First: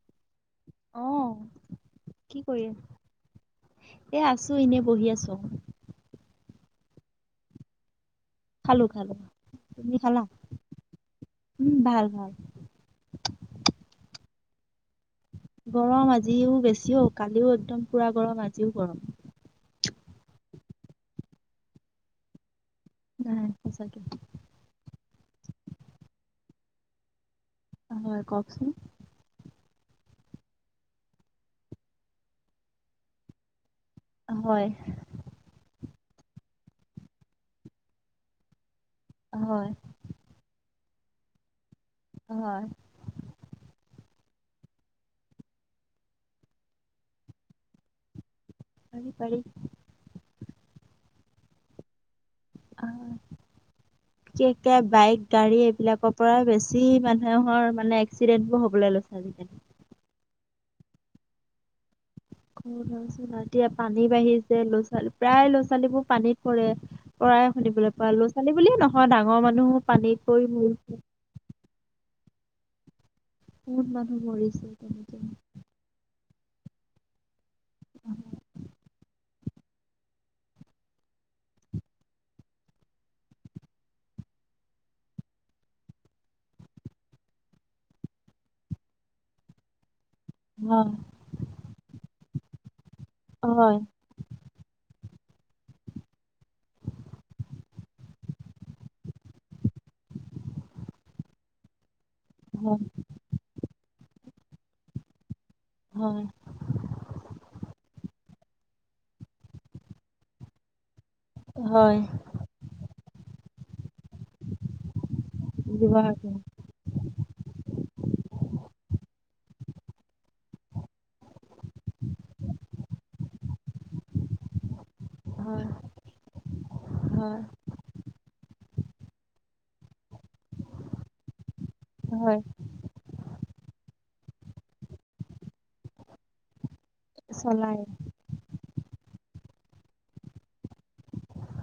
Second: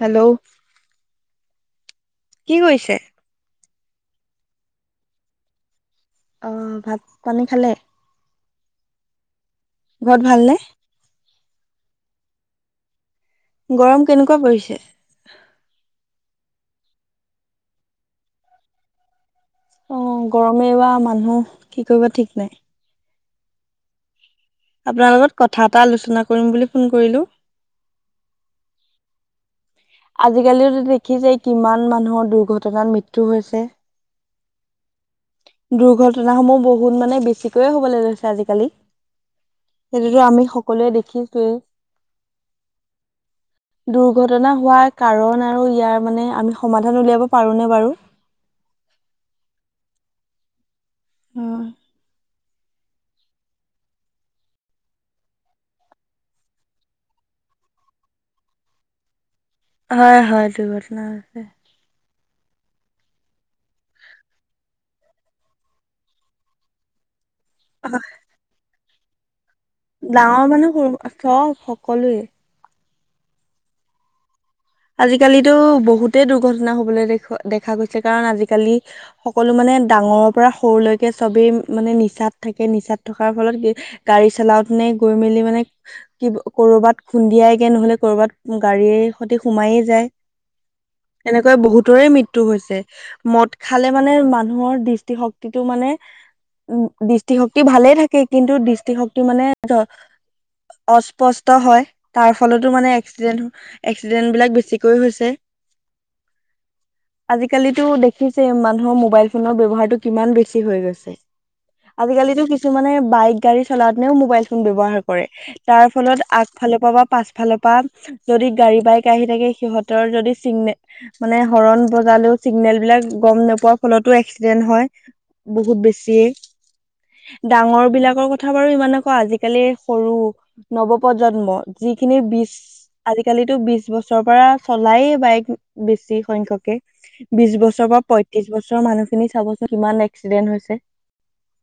Hello অ কি কৰি আছ কৰিছে? এ আছো এনে বহি আছো অঁ ভাত পানী খালে? খালো তুমি ঘৰত খালা ভালনে? উম ভাল-ভাল গৰম কেনেকুৱা পৰিছে? গৰম আজিও বেছিও' কালিও একদম পুৰা গৰম আজিও গৰম অ গৰমে এইবাৰ মানুহ কি কৰিব ঠিক নাই নাই সঁচাকে আপোনাৰ লগত কথা এটা আলোচনা কৰিম বুলি ফোন কৰিলো হয় কওকচোন আজিকালিটো দেখিছেই কিমান মানুহৰ দুৰ্ঘটনাত মৃত্যু হৈছে হয় দুৰ্ঘটনাসমূহ বহুত মানে বেছিকৈয়ে হ'বলৈ লৈছে আজিকালি হয় সেইটোতো আমি সকলোৱে দেখিছোৱেই। হয় ঘটনা হোৱাৰ কাৰণ আৰু ইয়াৰ মানে আমি সমাধান উলিয়াব পাৰোনে বাৰু পাৰি-পাৰি অ আহ [inaudible] বিষেশকে বাইক, গাড়ী এইবিলাকৰ পৰা বেছি মানুহৰ মানে এক্সিডেণ্টবোৰ হবলৈ লৈছে আজিকালি হয়-হয় দুৰ্ঘটনা হৈছে কালি শুনিছো এতিয়া পানী বাঢ়িছে ল'ৰা-ছোৱালী প্ৰায় ল'ৰা-ছোৱালীবোৰ পানীত পৰে প্ৰায় শুনিবলৈ পালো ল'ৰা-ছোৱালী বুলিয়ে নহয় ডাঙৰ মানুহ ডাঙৰ মানুহ সৰু হ‌ওক সকলোৱেই বহুত মানুহ মৰিছে তেনেকে। গোটেই দুৰ্ঘটনা হবলৈ দেখ দেখা গৈছে কাৰণ আজিকালি অ সকলো মানে ডাঙৰৰ পৰা সৰুলৈকে সবেই মানে নিচাত থাকে নিচাত থকাৰ ফলত গাড়ী চলাওতেনে গৈ মেলি মানে কি কৰবাত খুন্দিয়াইগে নহলে কৰবাত গাড়ীৰে সিহঁতি সোমাইয়েই যায় হয়, এনেকৈ বহুতৰে মৃত্যু হৈছে মদ হয়, খালে মানে মানুহৰ দৃষ্টিশক্তিটো মানে উম দৃষ্টিশক্তি ভালে থাকে কিন্তু দৃষ্টিশক্তি মানে ধ অস্পষ্ট হয় তাৰ ফলতো হয়, মানে এক্সিডেণ্ট-এক্সিডেন্টবিলাক বেছিকৈ হৈছে হয়, আজিকালিটো দেখ দেখিছেই মানুহৰ মোবাইল ফোনৰ ব্যৱহাৰটো কিমান বেছি হৈ গৈছে হয়, আজিকালিটো কিছুমানে বাইক, গাড়ী চলাওতেনেও মোবাইল ফোন ব্যৱহাৰ কৰে তাৰ ফলত ব্যৱহাৰটো। আগফালৰ পা বা পাছফালৰ পা যদি গাড়ী বাইক আহি থাকে সিহঁতৰ যদি চিগনে মানে হৰণ বজালেও চিগনেল বিলাক গম নোপোৱাৰ ফলতো এক্সিডেণ্ট হয় হয়, বহুত বেছিয়েই হয়, ডাঙৰ বিলাকৰ ক কথা বাৰু ইমান আকৌ আজিকালি সৰু নৱপ্ৰজন্ম যিখিনি হয়, বিছ আজি আজালিতো বিছ বছৰৰ পৰা চলায়েই বাইক বেছি সংখ্যকে বিছ চলাই বছৰৰ পৰা পঁয়ত্ৰিশ বছৰৰ মানুহখিনি চাবচোন কিমান এক্সিডেন্ট হৈছে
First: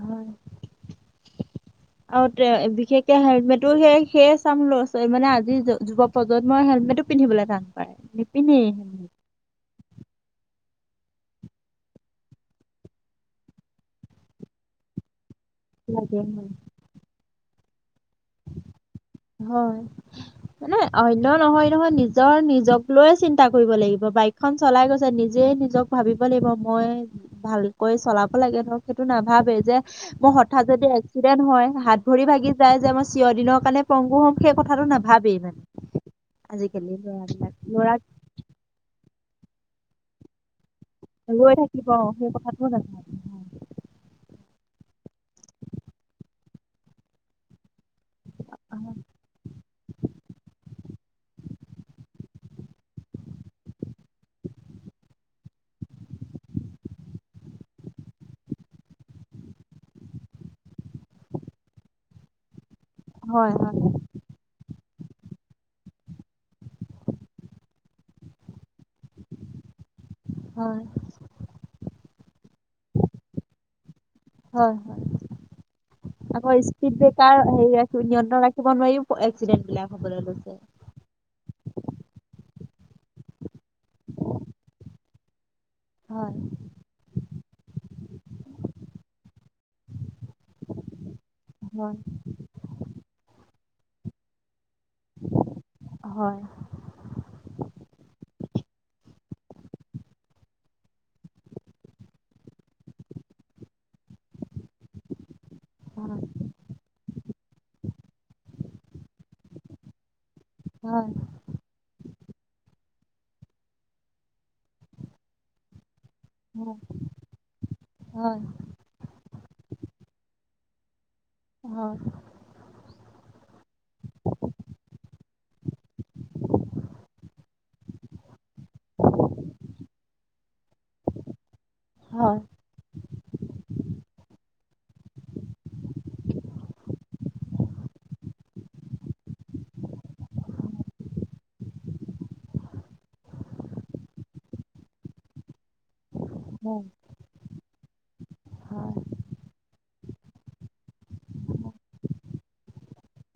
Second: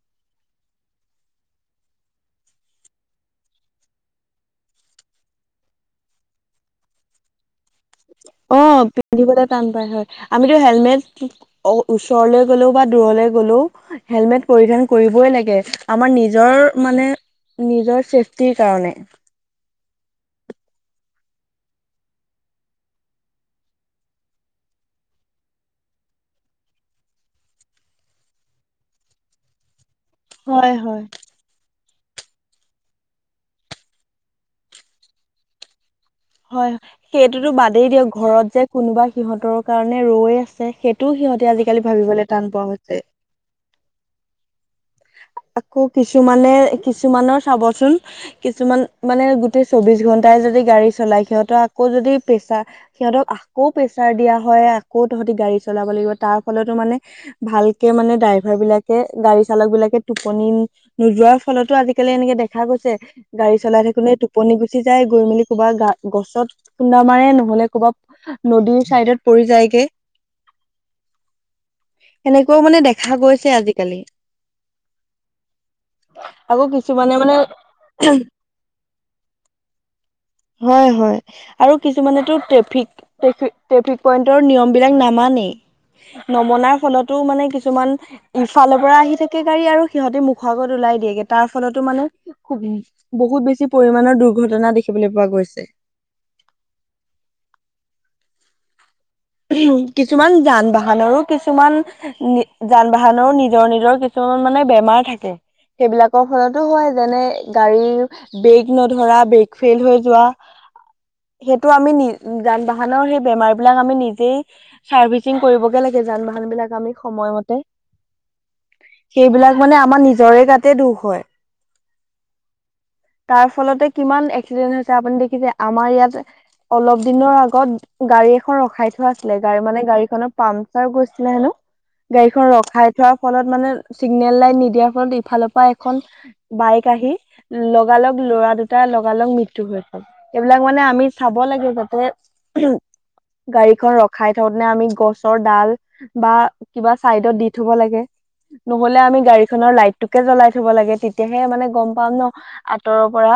হয়। আৰু তে বিশেষকে হেলমেটো সে সেয়ে চাম লৰা ছোৱালী মানে আজিৰ যুৱ প্ৰজন্মই হেলমেট হেলমেটো পিন্ধিবলৈ টান পায়, অ নিপিন্ধেই হেলমেট। পিন্ধিবলৈ টান আমি টো হেলমেট ওচৰলৈ গলেও বা দুৰলে গলেও হেলমেট পৰিধান কৰিবই লাগে আমাৰ লাগে হয়, নিজৰ মানে নিজৰ চেফটিৰ কাৰণে। হয়। মানে অন্য নহয় নহয় নিজৰ নিজক লৈয়ে চিন্তা কৰিব লাগিব বাইকখন চলাই গৈছে নিজে নিজক ভাবিব লাগিব মই ভালকৈ চলাব লাগে ধৰক সেইটো নাভাবেই যে মোৰ হঠাৎ হয় যদি হয়। এক্সিডেন্ট হয় হাত ভৰি ভাগি যায় যে মই চিৰ দিনৰ কাৰণে পংগু হম সেই কথাটো নাভাবেই হয় হয় আজিকালি সেইটোতো ল'ৰাবিলাক বাদেই ল'ৰাক দিয়ক ঘৰত যে কোনোবা সিহঁতৰ কাৰণে ৰৈ আছ- সেইটোও সিহঁতে ৰৈ আজিকালি থাকিব অ, সেই ভাবিবলৈ টান কথাটো পোৱা হৈছে। নাভাবে আকৌ কিছুমানে কিছুমানৰ চাবচোন কিছুমান মানে গোটেই চৌবিশ ঘন্টাই যদি গাড়ী লাইক সিহতক আকৌ যদি প্ৰেছাৰ সিহঁতক আকৌ প্ৰেছাৰ দিয়া হয় আকৌ তহঁ গাড়ী চলাব তাৰ ফলতে মানে ভালকে দাইভাৰ বিলাকে গাড়ী চালক বিলাকে টোপনি নোযোৱাৰ ফলতো আজিকালি এনেকে দেখা গৈছে। হয় গাড়ী হয় চলাই থাকিলে টোপনি গুছ- উঠি যায় গৈ মেলি ক'বা গা গছত খুন্দা মাৰে নহ'লে ক'ৰবাত নদীৰ চাইডত পৰি যায়। কি হয়। সেনেকুৱাও মানে দেখা গৈছে আজিকালি হয় হয়। [inaudible] আকৌ স্পীড কিছুমানে মানে ব্ৰেকাৰ হেই নিয়ন্ত্ৰণ ৰাখিব নোৱাৰিও এক্সিডেন্ট বিলাক হবলৈ লৈছে। হয় হয় আৰু কিছুমানেটো ট্টেফিক ট্ৰেফিক পইন্টৰ নিয়ম বিলাক নামানেই। হয় নমনাৰ ফলতো মানে কিছুমান ইফালৰ পৰা আহি থাকে। একে গাড়ী আৰু সিহঁতে মুখৰ আগত ওলাই দিয়েগে তাৰ ফলতো হয় মানে খু- বহুত বেছি পৰিমাণৰ দুৰ্ঘটনা দেখিবলৈ পোৱা গৈছে। হয়। কিছুমান যান বাহনৰো কিছুমান যান বাহনৰো নিজৰ নিজৰ কিছু- মানে বেমাৰ থাকে। হয় সেইবিলাকৰ ফলতো হয় যেনে গাড়ীৰ ব্ৰেক নধৰা ব্ৰেক ফেইল হৈ যোৱা। হয় সেইটো আমি নি যান বাহনৰ সেই বেমাৰ বিলাক আমি নিজ কেই চাৰ্ভিচিং কৰিবগে লাগে যান বাহন বিলাক হয় আমি সময়মতে হয় সেইবিলাক মানে আমাৰ নিজৰে গাতে দুখ হয়। হয়, তাৰ ফলতে কিমান এক্সিডেণ্ট হৈছে আপুনি দেখিছে আমাৰ ইয়াত অলপ দিনৰ আগত গাড়ী এখন ৰখাই থোৱা আছিলে গাড়ী মানে গাড়ীখনৰ পামচাৰ হৈছিলে হেনো। হয়, গাড়ীখন ৰখাই থোৱাৰ ফলত মানে চিগনেল লাইন নিদিয়াৰ ফলত ইফালৰ পৰা এখন বাইক আহি লগালগ ল'ৰা দুটা লগালগ মৃত্যু হৈছিল এইবিলাক মানে আমি চাব লাগে যে তাতে গাড়ী ৰখাই ঠতে নে আমি গছৰ ডাল বা হয়, কিবা চাইডত দি থব লাগে। হয়, নহ'লে আমি গাড়ীখনৰ লাইটটোকে জ্বলাই থব লাগে তেতিয়াহে মানে গম পাম ন আঁতৰৰ পৰা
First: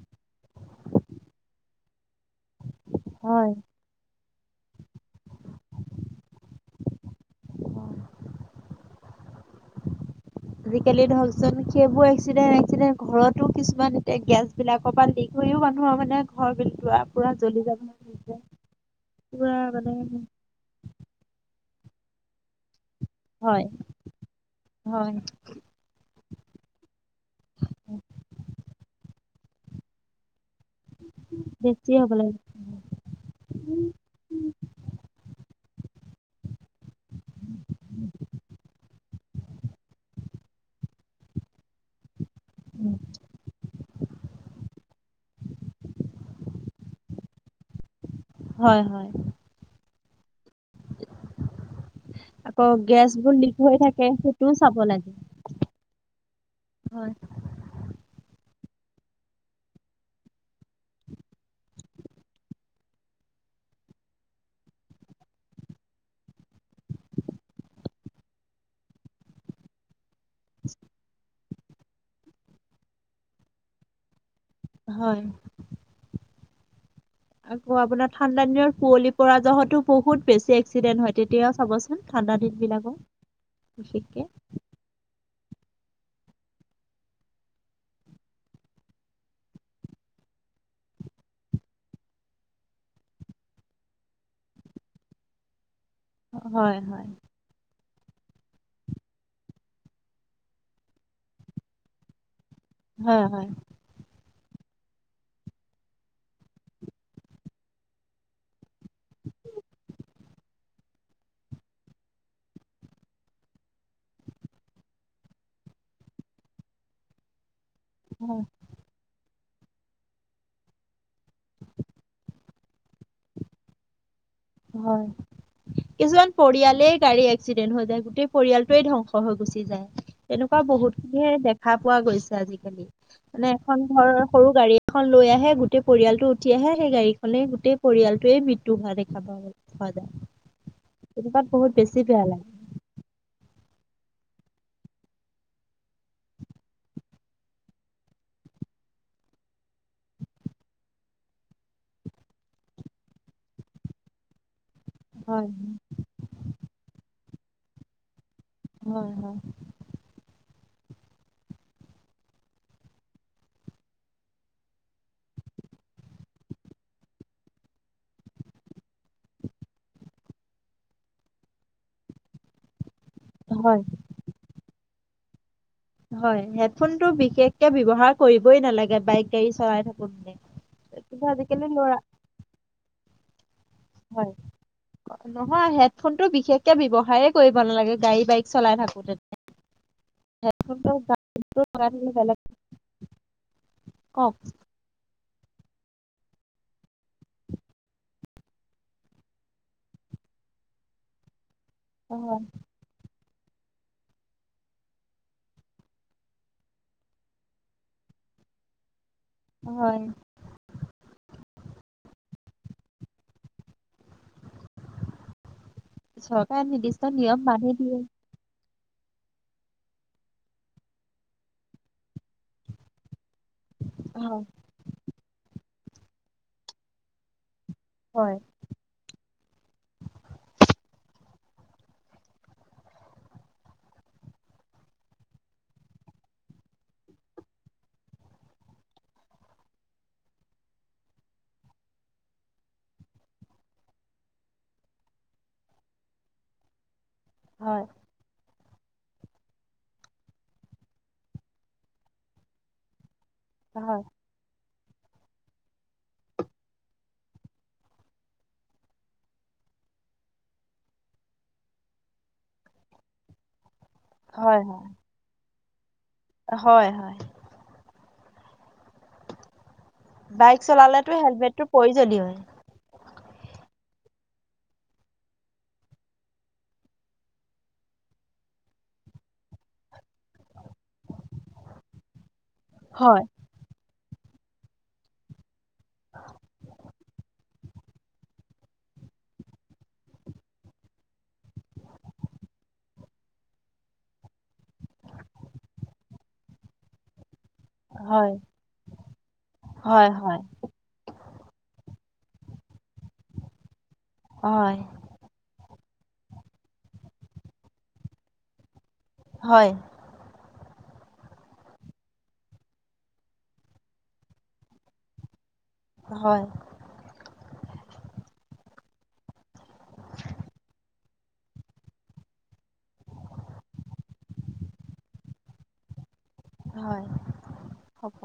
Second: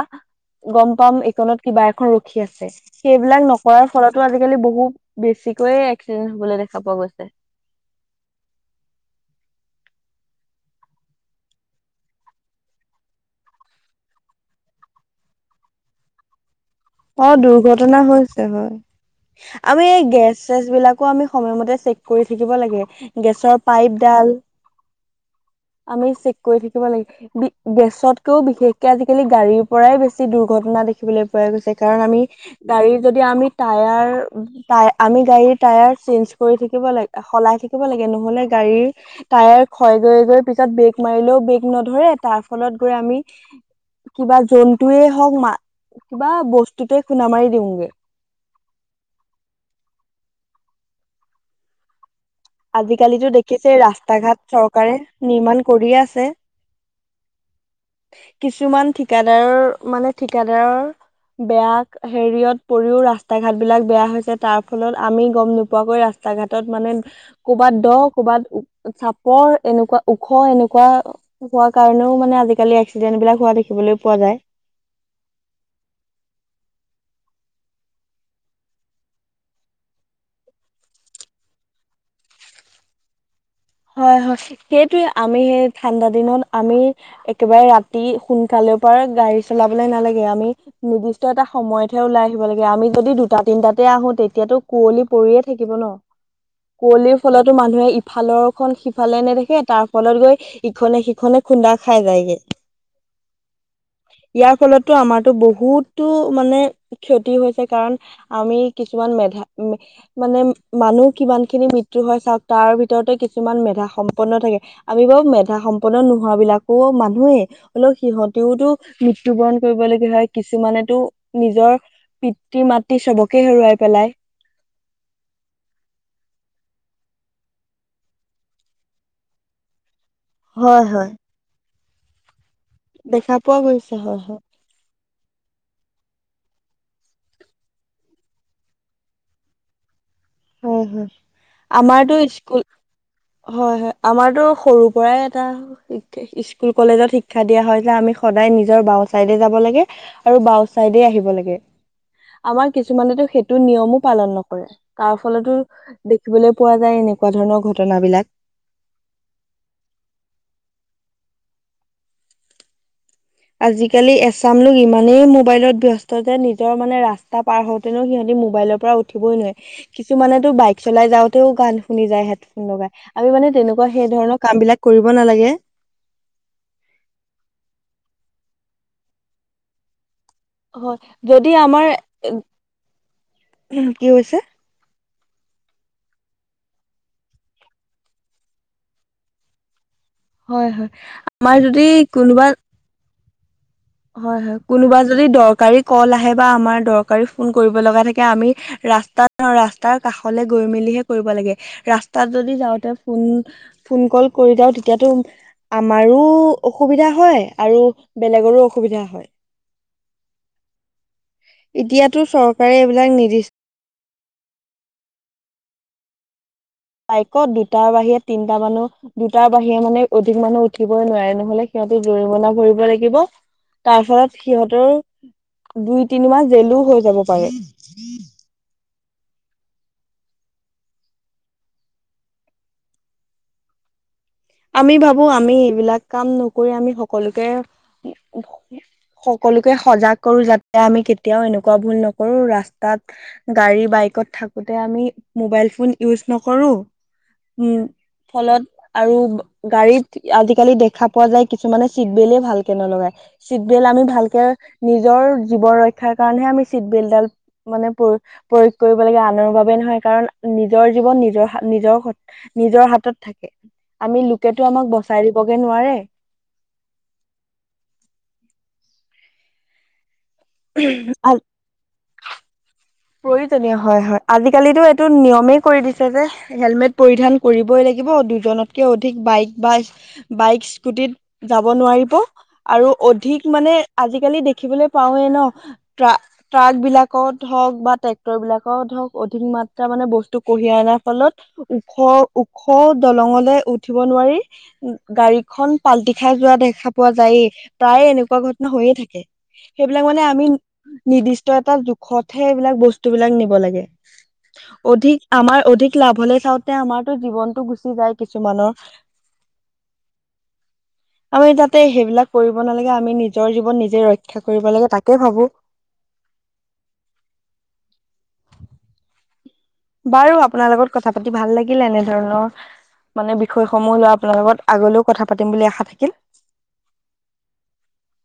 গম পাম একনত কিবা এখন ৰখি আছে সেইবিলাক হয়। হয়। নকৰাৰ ফলতো আজিকালি বহু- বেছিকৈয়ে এক্সিডেণ্ট হবলৈ দেখা পোৱা গৈছে। আজিকালি ধৰকচোন সেইবোৰ এক্সিডেণ্ট এক্সিডেন্ট ঘৰতো কিছুমান এতিয়া গেছ বিলাকৰ পৰা লিক হৈ ও মানুহৰ মানে ঘৰ বিলাক অ দুৰ্ঘটনা হৈছে হয়, পুৰা আমি মানে এই গেছ চেছ বিলাক আমি সময়মতে চেক কৰি থাকিব লাগে। গেছৰ হয়, পাইপডাল, হয়, আমি চেক কৈ থাকিব লাগে গেছতকৈও বিশেষকে আজিকালি গাড়ীৰ পৰাই বেছি দুৰ্ঘটনা দেখিবলৈ পাই গৈছে বেছি কাৰণ হ'ব আমি লাগে। গাড়ী যদি আমি উম, টায়াৰ আমি গাড়ীৰ টায়াৰ চেঞ্জ কৰি থাকিব লাগে সলাই থাকিব লাগ- লে নহলে গাড়ীৰ টায়াৰ খয় গৈ গৈ পিছত ব্ৰেক মাৰিলেও ব্ৰেক নধৰে তাৰ ফলত গৈ আমি কিবা জন্তুয়ে হক কিবা বস্ত- তাতেই খুন্দা মাৰি দিওঁগে। হয় হয়। আকৌ আজিকালিতো গেছবোৰ লিক দেখিছে হৈ থাকে ৰাস্তা ঘাট সেইটোও চাব চৰকাৰে লাগে। নিৰ্মাণ কৰিয়ে আছে। হয়। কিছুমান ঠিকাদাৰৰ মানে ঠিকাদাৰৰ বেয়া হেৰিয়ত পৰিও ৰাস্তা ঘাট বিলাক বেয়া হৈছে তাৰ ফলত আমি গম নোপোৱাকৈ ৰাস্ত- ৰাস্তা ঘাটত মানে কৰ'বাত দ ক'ৰবাত চাপৰ এনেকুৱা ওখ এনেকুৱা হোৱা কাৰণেও মানে আজিকালি এক্সিডেন্ট বিলাক হোৱা দেখিবলৈ পোৱা যায়। হয়। আকৌ আপোনাৰ ঠাণ্ডা দিনৰ কুঁৱলি পৰা যহতো বহুত বেছি এক্সিডেণ্ট হয়, তেতিয়া চাবচোন ঠাণ্ডা দিন বিলাকত হয় হয় সেইটোৱে আমি সেই ঠাণ্ডা দিনত আমি একেবাৰে ৰাতি সোনকালে পৰা গাড়ী চলাবলে নালাগে। আমি নিৰ্দিষ্ট এটা সময়ত হে ওলাই আহিব লাগে আমি যদি দুটা তিনটাতে আহো তেতিয়াতো কুঁৱলী পৰিয়ে থাকিব ন, হয়, হয়, হয়, কুঁৱলীৰ ফলতো মানুহে ইফালৰ খন সিফালে নে দেখে তাৰ ফলত গৈ ইখনে সিখনে খুন্দা খাই যায়গে। হয় হয়। ইয়াৰ ফলতো আমাৰতো বহুতো মানে ক্ষতি হৈছে কাৰণ আমি কিছু- কিমান মেধা মানে মানুহ কিমান খিনি মৃত্যু হয় চাওক তাৰ ভিতৰতে কিছুমান মেধা সম্পন্ন থাকে আমি বাৰু মেধা সম্পন্ন নোহোৱাবিলাকো মানুহেই অলপ সিহঁত টোতো মৃত্যুবৰণ কৰিবলগীয়া হয় কিছুমানেতো নিজৰ পিতৃ মাতৃ চবকে হেৰুৱাই পেলাই। হয়। কিছুমান পৰিয়ালেই গাড়ী এক্সিডেণ্ট হৈ যায় গোটেই পৰিয়ালটোৱেই ধ্বংস হৈ গুচি যায়। তেনেকুৱা হয় বহুত হয় খিনি দেখা পোৱা গৈছে আজি- দেখা মানে পোৱা এখন গৈছে হয় ঘৰৰ হয় সৰু গাড়ী এখন লৈ আহে গোটেই পৰিয়ালটো তেতিয়াহে সেই গাড়ীখনেই গোটেই পৰিয়ালটোৱে মৃত্যু হোৱা দেখা পোৱা পোৱা যায়। হয় হয় তেনেকুৱাত বহুত বেছি আমাৰতো বেয়া লাগে স্কুল হয় হয় আমাৰতো সৰুৰ পৰাই এটা স্কুল কলেজত শিক্ষা দিয়া হয় যে আমি সদায় নিজৰ বাওঁ চাইডে যাব লাগে আৰু বাওঁ চাইডে আহিব লাগে। আমাৰ কিছুমানেতো সেইটো নিয়মো পালন নকৰে। তাৰ হয় ফলতো দেখিবলৈ পোৱা যায় এনেকুৱা ধৰণৰ ঘটনাবিলাক হয় হয়। আজিকালি এচাম লোক ইমানেই মোবাইলত ব্যস্ত যে নিজৰ মানে ৰাস্তা পাৰ হওঁতেনো সিহঁতি মোবাইলৰ পৰা উঠিবই নোৱাৰি কিছুমানেতো বাইক চলাই যাওঁতেও গান শুনি যায় হেডফোন লগাই। আমি মানে হয় তেনেকুৱা সেই ধৰণৰ কাম বিলাক কৰিব নালাগে। হয় হেডফোনটো বিশেষকে ব্যৱহাৰ কৰিবই নালাগে বাইক গাড়ী চলাই থাকোঁতে। হয় যদি আমাৰ, কি হয় কৈছে? নহয় হেডফোনটো বিশেষকে ব্যৱসাৰেই কৰিব নালাগে গাড়ী বাইক চলাই থাকোঁতে। হয় হয় আমাৰ যদি থাকিলে বেলেগ কোনোবা কওক হয় হয় কোনোবা যদি দৰকাৰী কল আহে বা আমাৰ দৰকাৰী ফোন কৰিব লগা থাকে আমি ৰাস্তাত ৰাস্তাৰ কা- কাষলৈ গৈ মেলিহে কৰিব লাগে ৰাস্তাত হয় যদি যাওঁতে ফোন ফোন কল কৰি যাওক তেতিয়াতো আমাৰো অসুবিধা হয় আৰু বেলেগৰো অস- অসুবিধা হয়, হয়। এতিয়া টো চৰ- তাৰে এইবিলাক নিদিষ্ট [unintelligible] নিয়ম বাইকত বান্ধি দুটাৰ দিয়ে। বাহিৰে তিনটা মানুহ দুটাৰ বাহিৰে মানে অধিক মানুহ উঠিবই নোৱাৰে নহলে সিহঁতো জৰিমনা ভৰিব লাগিব। তাৰ হয় ফলত সিহঁতৰ দুই তিনি মাহ জেলোও হৈ যাব পাৰে। [inaudible] হয় [inaudible] আমি ভাবো আমি এইবিলাক কাম নকৰি আমি সকলোকে সকলোকে সজাগ কৰো যাতে আমি কেতিয়াও এনেকুৱা ভুল নকৰো ৰাস্তাত গাড়ী বাইক কত থাকোঁতে আমি ম'বাইল ফোন ইজ নকৰোঁ। উম হয় ফলত আৰু। গাড়ীত আজিকালি দেখা পোৱা যায় কিছুমানে চিট বেল্টে ভালকে নলগায়। চিটবেল হয় আমি ভালকে নিজৰ জীৱ ৰক্ষাৰ কাৰণেহে আমি চিটবেল্টডাল মানে প্ৰ প্ৰয়োগ কৰিব লাগে আনৰ বাবে নহয় কাৰণ নিজৰ জীৱন নিজৰ নিজৰ নিজৰ হাতত থাকে। আমি হয় লোকেতো আমাক বচাই দিবগে নোৱাৰে। হয় হয়। বাইক চলালেতো হেলমেতটো প্ৰয়োজনীয়‌ই। প্ৰয়োজনীয় হয় হয় আজিকালিটো এইটো নিয়মেই কৰি দিছে যে হেলমেট পৰিধান কৰিবই লাগ- লাগিব দুজনতকে অধিক বাইক বা বাইকছ স্কুটিত যাব নোৱাৰিব আৰু হয় অধিক মানে আজি আজিকালি দেখিবলৈ পাওৱে ন ট্ৰাক ট্ৰাক বিলাকত হওঁক বা ট্ৰেক্টৰ বিলাকত ধক অধিক মাত্ৰা মানে বস্তু কঢ়িয়াই অনাৰ ফলত ওখ ওখ। দলঙলৈ উঠিব নোৱাৰি উ গাড়ীখন পাল্টি খাই যোৱা দেখা পোৱা যায়ে। প্ৰায়ে হয় এনেকুৱা ঘটনা হৈয়ে থাকে, সেইবিলাক হয় মানে হয় আমি নিৰ্দিষ্ট এটা জোখত হে সেইবিলাক বস্তু বিলাক নিব লাগে, হয় অধিক আমাৰ অধিক লাভ হলে চাওঁতে আমাৰতো জীৱনতটো গুচি যায় কিছুমানৰ। হয়। [inaudible] আমি তাতে সেইবিলাক কৰিব নালাগে আমি নিজৰ জীৱন নিজে ৰক্ষা কৰিব লাগে তাকে ভাবোঁ। হয়। বাৰু আপোনাৰ লগত কথা পাতি ভাল লাগিলে এনেধৰণৰ মানে বিষয়সমূহ লৈ আপোনাৰ লগত আগলৈও কথা পাতিম বুলি আশা থাকিল। হয় হ'ব।